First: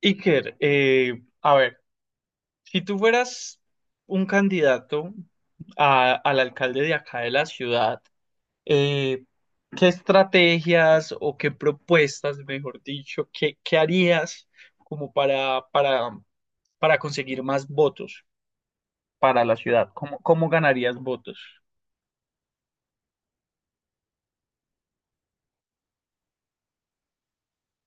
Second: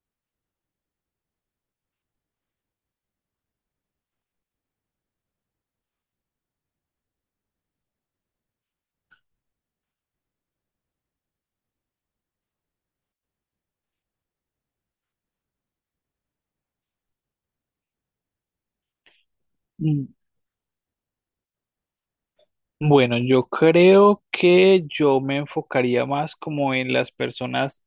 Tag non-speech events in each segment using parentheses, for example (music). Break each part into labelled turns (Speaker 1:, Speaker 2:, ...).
Speaker 1: Iker, a ver, si tú fueras un candidato al alcalde de acá de la ciudad, eh, ¿qué estrategias o qué propuestas, mejor dicho, qué harías como para conseguir más votos para la ciudad?
Speaker 2: Mm,
Speaker 1: ¿Cómo, cómo ganarías votos?
Speaker 2: Bueno, yo creo que yo me enfocaría más como en las personas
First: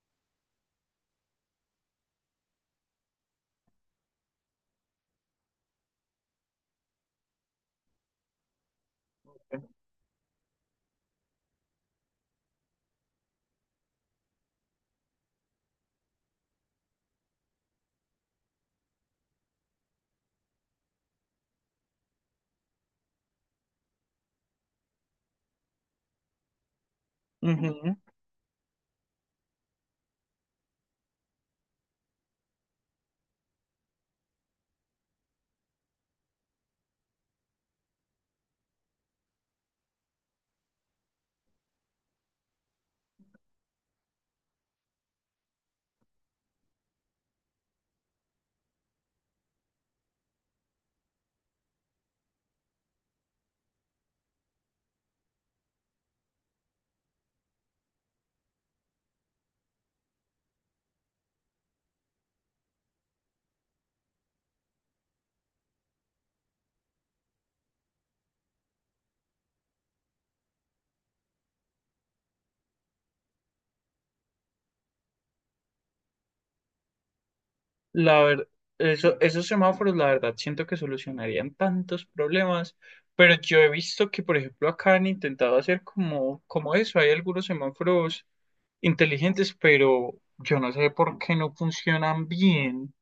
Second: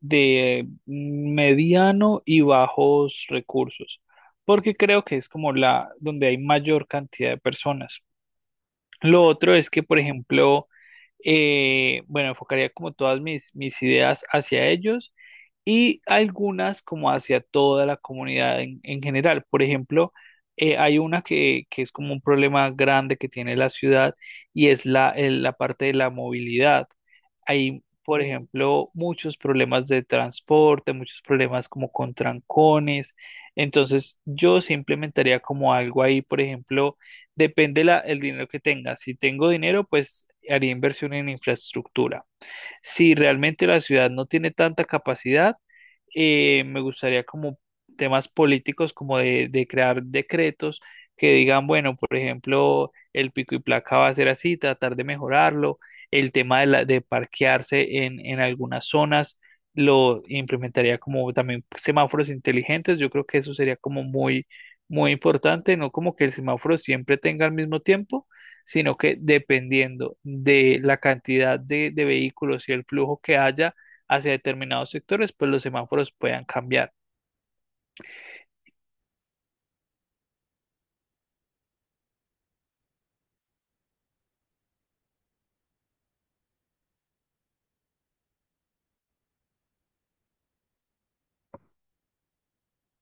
Speaker 2: de mediano y bajos recursos, porque creo que es como la donde hay mayor cantidad de personas. Lo otro es que, por ejemplo, bueno, enfocaría como todas mis ideas hacia ellos y algunas como hacia toda la comunidad en general. Por ejemplo, hay una que es como un problema grande que tiene la ciudad y es la parte de la movilidad. Hay, por ejemplo, muchos problemas de transporte, muchos problemas como con trancones. Entonces, yo se implementaría como algo ahí, por ejemplo, depende el dinero que tenga. Si tengo dinero, pues haría inversión en infraestructura. Si realmente la ciudad no tiene tanta capacidad, me gustaría como temas políticos, como de crear decretos que digan, bueno, por ejemplo, el pico y placa va a ser así, tratar de mejorarlo, el tema de parquearse en algunas zonas, lo implementaría como también semáforos inteligentes, yo creo que eso sería como muy importante, no como que el semáforo siempre tenga el mismo tiempo sino que dependiendo de la cantidad de vehículos y el flujo que haya hacia determinados sectores, pues los semáforos puedan cambiar.
Speaker 1: La verdad, esos semáforos, la verdad, siento que solucionarían tantos problemas, pero yo he visto que, por ejemplo, acá han intentado hacer como eso. Hay algunos semáforos inteligentes, pero yo no sé por qué no funcionan bien.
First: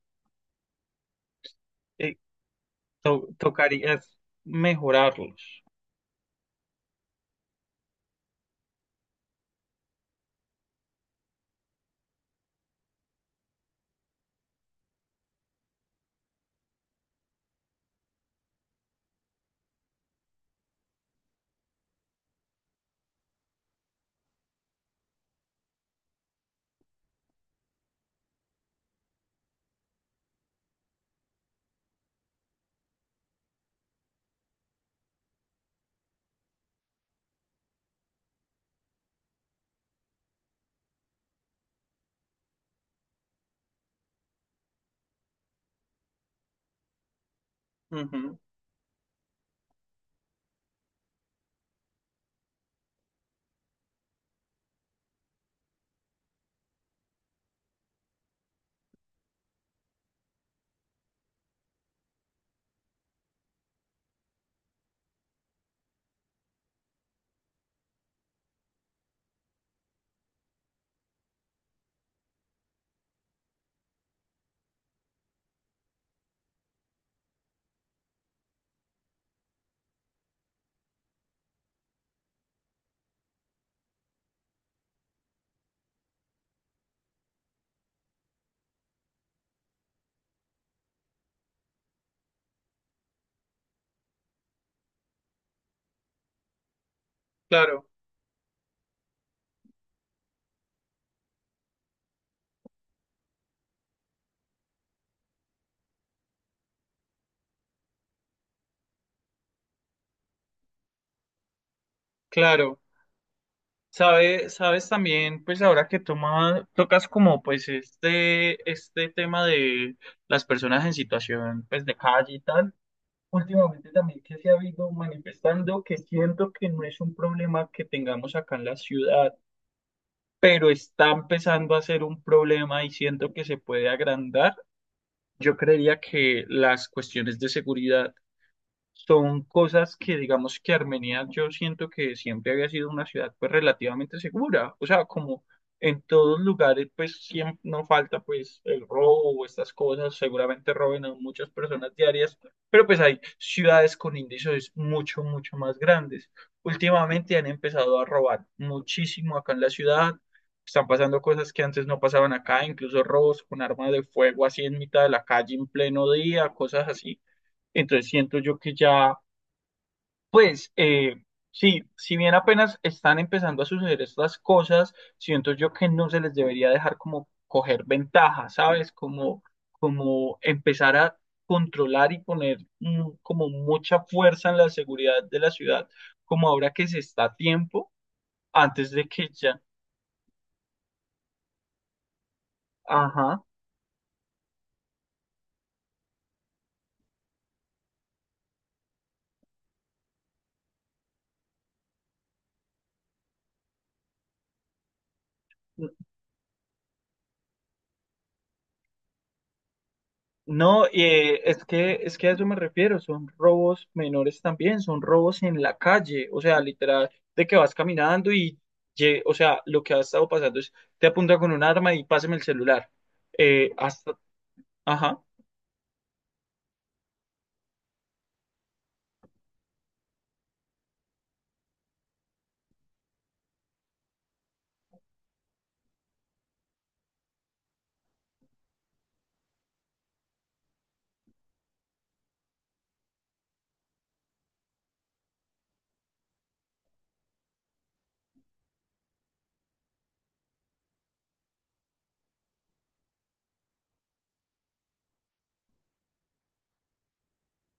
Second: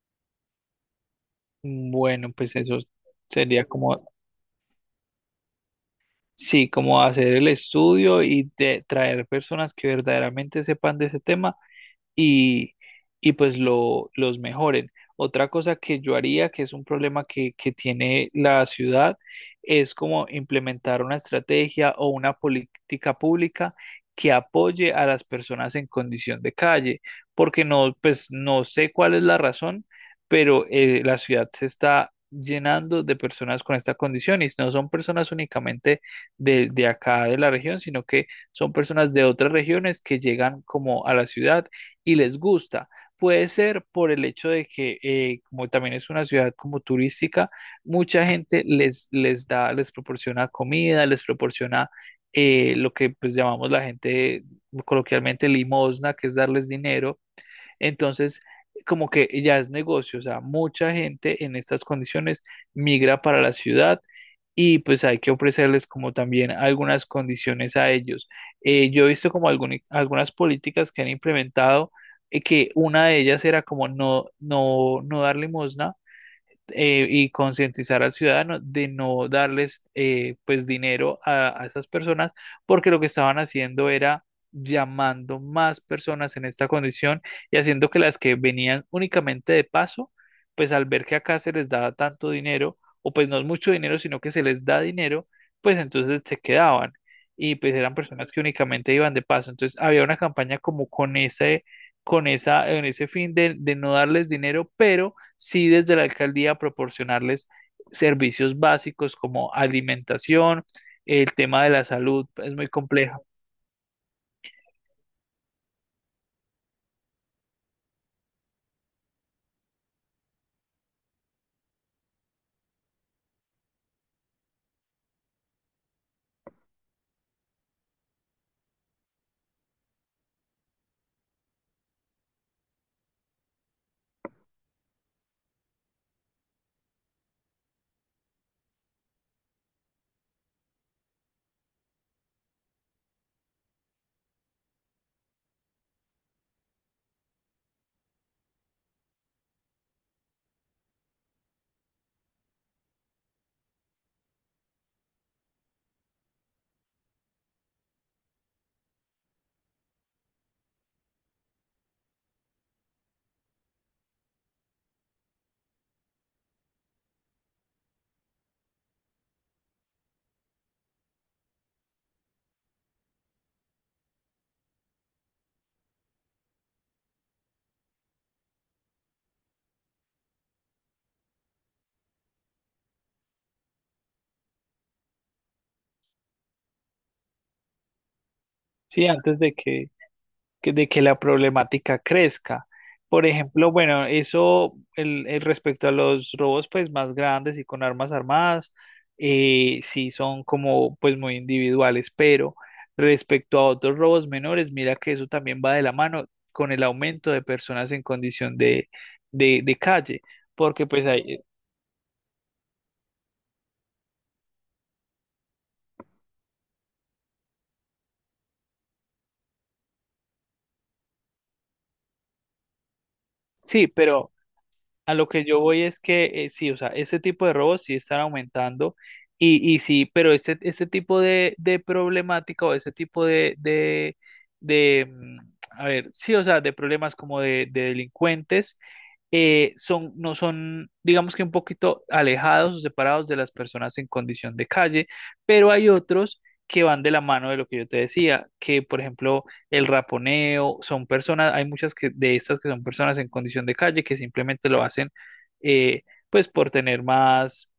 Speaker 1: Eh,
Speaker 2: Bueno, pues eso sería
Speaker 1: Tocaría
Speaker 2: como,
Speaker 1: mejorarlos.
Speaker 2: sí, como hacer el estudio y traer personas que verdaderamente sepan de ese tema y, y pues los mejoren. Otra cosa que yo haría, que es un problema que tiene la ciudad, es como implementar una estrategia o una política pública que apoye a las personas en condición de calle, porque no, pues no sé cuál es la razón, pero la ciudad se está llenando de personas con esta condición y no son personas únicamente de acá de la región, sino que son personas de otras regiones que llegan como a la ciudad y les gusta. Puede ser por el hecho de que, como también es una ciudad como turística, mucha
Speaker 1: Ujú.
Speaker 2: gente les da, les proporciona comida, les proporciona lo que pues llamamos la gente coloquialmente limosna, que es darles dinero entonces, como que ya es negocio, o sea, mucha gente en estas condiciones migra para la ciudad y pues hay que ofrecerles como también algunas condiciones a ellos. Yo he visto como algunas políticas que han implementado que una de ellas era como no dar limosna y concientizar al ciudadano de no darles pues dinero a esas personas porque lo que estaban haciendo era llamando más personas en esta condición y haciendo que las que venían únicamente de paso, pues al ver que acá se les daba tanto dinero, o pues no es mucho dinero, sino que se les da dinero, pues entonces se quedaban y pues
Speaker 1: Claro,
Speaker 2: eran personas que únicamente iban de paso. Entonces había una campaña como con en ese fin de no darles dinero, pero sí desde la alcaldía proporcionarles servicios básicos como alimentación, el tema de la salud es muy
Speaker 1: claro.
Speaker 2: complejo.
Speaker 1: Sabes también, pues ahora que tocas como pues este tema de las personas en situación pues de calle y tal. Últimamente también que se ha habido manifestando que siento que no es un problema que tengamos acá en la ciudad, pero está empezando a ser un problema y siento que se puede agrandar. Yo creería que las cuestiones de seguridad son cosas que digamos que Armenia yo siento que siempre había sido una ciudad pues relativamente segura, o sea, como en todos lugares pues siempre no falta pues el robo o estas cosas, seguramente roben a muchas personas diarias, pero pues hay ciudades con índices mucho, mucho más grandes. Últimamente han empezado a robar muchísimo acá en la ciudad. Están pasando cosas que antes no pasaban acá, incluso robos con armas de fuego así en mitad de la calle en pleno día, cosas así. Entonces siento yo que ya pues sí, si bien apenas están empezando a suceder estas cosas, siento yo que no se les debería dejar como coger ventaja, ¿sabes? Como, como empezar a controlar y poner como mucha fuerza en la seguridad de la ciudad, como ahora que se está a tiempo, antes de
Speaker 2: Sí,
Speaker 1: que
Speaker 2: antes de
Speaker 1: ya,
Speaker 2: que de que la problemática crezca. Por
Speaker 1: ajá.
Speaker 2: ejemplo, bueno, eso el respecto a los robos pues más grandes y con armas armadas, sí son como pues muy individuales, pero respecto a otros robos menores, mira que eso también va de la mano con el aumento de personas en condición de calle,
Speaker 1: No,
Speaker 2: porque pues hay,
Speaker 1: es que a eso me refiero, son robos menores también, son robos en la calle, o sea, literal, de que vas caminando o sea, lo que ha estado pasando es, te apunta con un arma y pásame el celular. Eh,
Speaker 2: sí,
Speaker 1: hasta,
Speaker 2: pero... A
Speaker 1: ajá,
Speaker 2: lo que yo voy es que sí, o sea, este tipo de robos sí están aumentando y sí, pero este tipo de problemática o este tipo a ver, sí, o sea, de problemas como de delincuentes no son, digamos que un poquito alejados o separados de las personas en condición de calle, pero hay otros que van de la mano de lo que yo te decía, que por ejemplo el raponeo, son personas, hay muchas que, de estas que son personas en condición de calle que simplemente lo hacen eh, pues por tener más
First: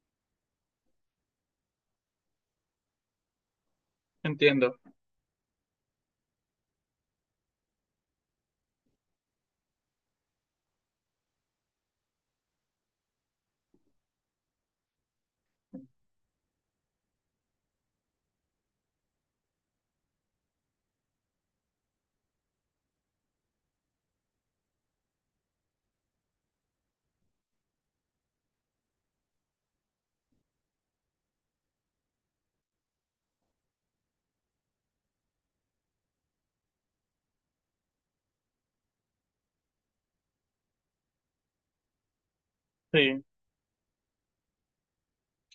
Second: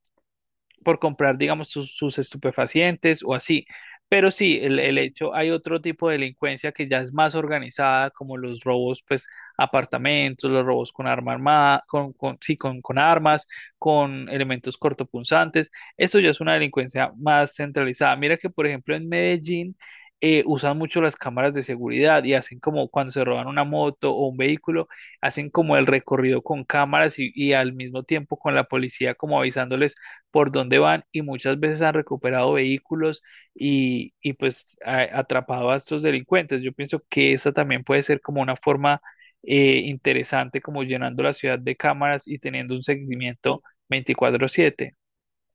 Speaker 2: por comprar, digamos, sus estupefacientes o así. Pero sí,
Speaker 1: entiendo.
Speaker 2: el hecho, hay otro tipo de delincuencia que ya es más organizada, como los robos, pues, a apartamentos, los robos con arma armada, con armas, con elementos cortopunzantes. Eso ya es una delincuencia más centralizada. Mira que, por ejemplo, en Medellín usan mucho las cámaras de seguridad y hacen como cuando se roban una moto o un vehículo, hacen como el recorrido con cámaras y al mismo tiempo con la policía como avisándoles, por dónde van y muchas veces han recuperado vehículos y pues atrapado a estos delincuentes. Yo pienso que esa también puede ser como una forma interesante, como llenando la ciudad de cámaras y teniendo un
Speaker 1: Sí.
Speaker 2: seguimiento 24/7.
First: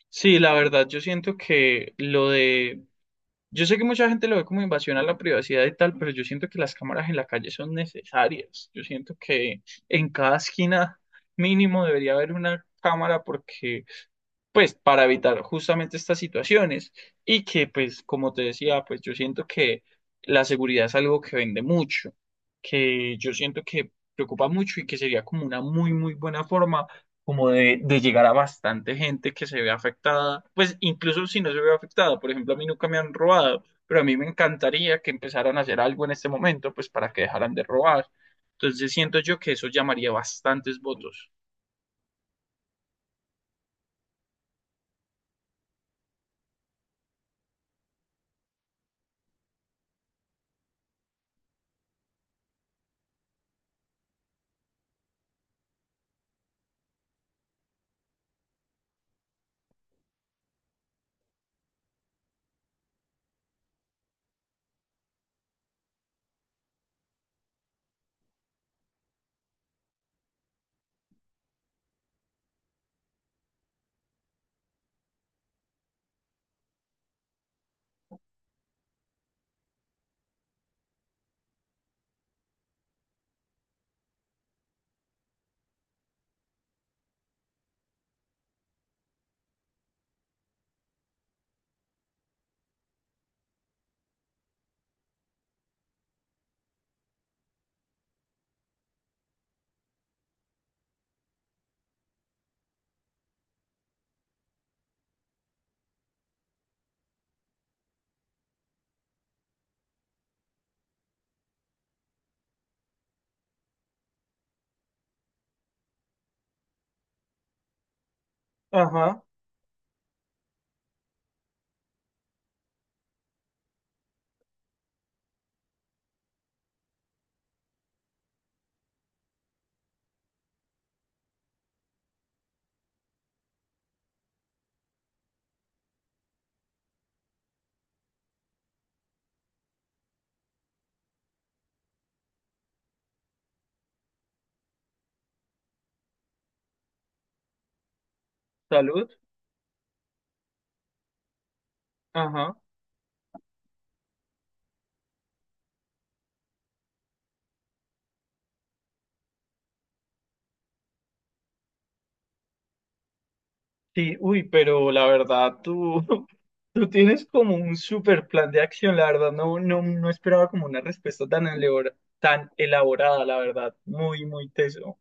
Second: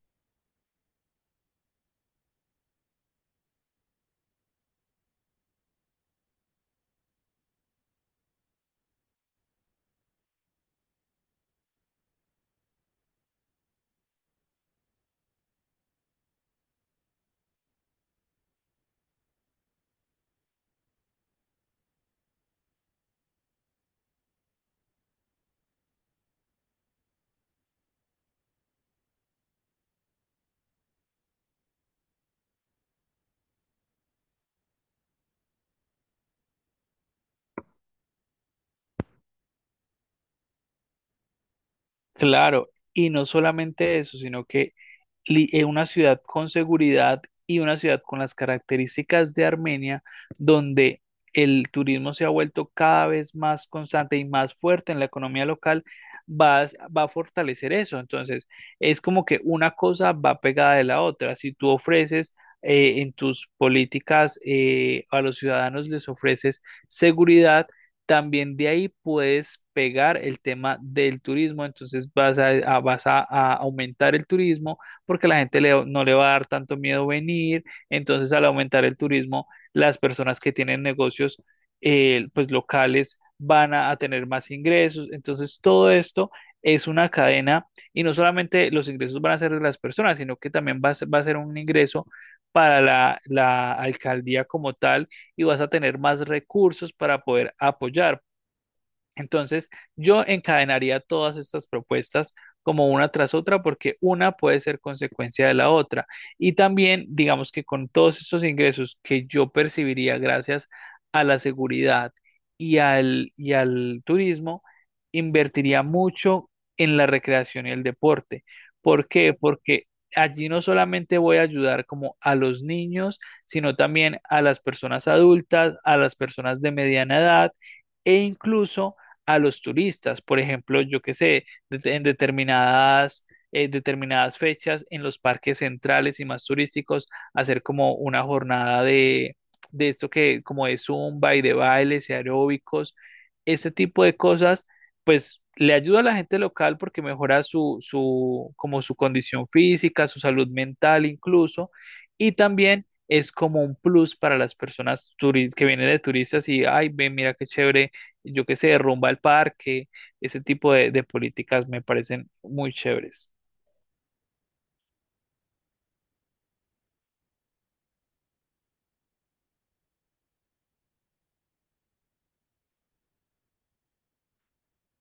Speaker 1: Sí, la verdad, yo siento que lo de, yo sé que mucha gente lo ve como invasión a la privacidad y tal, pero yo siento que las cámaras en la calle son necesarias. Yo siento que en cada esquina mínimo debería haber una cámara porque pues para evitar justamente estas situaciones y que pues como te decía, pues yo siento que la seguridad es algo que vende mucho, que yo siento que preocupa mucho y que sería como una muy muy buena forma como de llegar a bastante gente que se ve afectada, pues incluso si no se ve afectada, por ejemplo, a mí nunca me han robado, pero a mí me encantaría que empezaran a hacer algo en este momento, pues para que dejaran de robar. Entonces siento yo que eso llamaría bastantes votos.
Speaker 2: Claro, y no solamente eso, sino que una ciudad con seguridad y una ciudad con las características de Armenia, donde el turismo se ha vuelto cada vez más constante y más fuerte en la economía local, va a, va a fortalecer eso. Entonces, es como que una cosa va pegada de la otra. Si tú ofreces... en tus políticas a los ciudadanos les ofreces seguridad, también de ahí puedes pegar el tema del turismo, entonces vas a aumentar el turismo, porque la gente no le va a dar tanto miedo venir. Entonces, al aumentar el turismo, las personas que tienen negocios pues locales van a tener más ingresos. Entonces, todo esto es una cadena y no solamente los ingresos van a ser de las personas, sino que también va a ser un ingreso para la alcaldía como tal y vas a tener más recursos para poder apoyar. Entonces, yo encadenaría todas estas propuestas como una tras otra porque una puede ser consecuencia de la otra. Y también, digamos que con todos estos ingresos que yo percibiría gracias a la seguridad y al turismo, invertiría mucho en la recreación y el deporte. ¿Por
Speaker 1: Ajá,
Speaker 2: qué? Porque allí no solamente voy a ayudar como a los niños, sino también a las personas adultas, a las personas de mediana edad e incluso a los turistas. Por ejemplo, yo qué sé, determinadas fechas en los parques centrales y más turísticos, hacer como una jornada de esto que como de zumba y de bailes y aeróbicos, este tipo de cosas, pues le ayuda a la gente local porque mejora como su
Speaker 1: salud.
Speaker 2: condición física, su salud mental incluso, y
Speaker 1: Ajá.
Speaker 2: también es como un plus para las personas que vienen de turistas y, ay, ven, mira qué chévere yo qué sé, rumba al parque, ese tipo de políticas me parecen muy chéveres.
Speaker 1: Sí, uy, pero la verdad, tú, (laughs) tú tienes como un super plan de acción, la verdad, no, no, no esperaba como una respuesta tan elaborada, la verdad, muy, muy teso.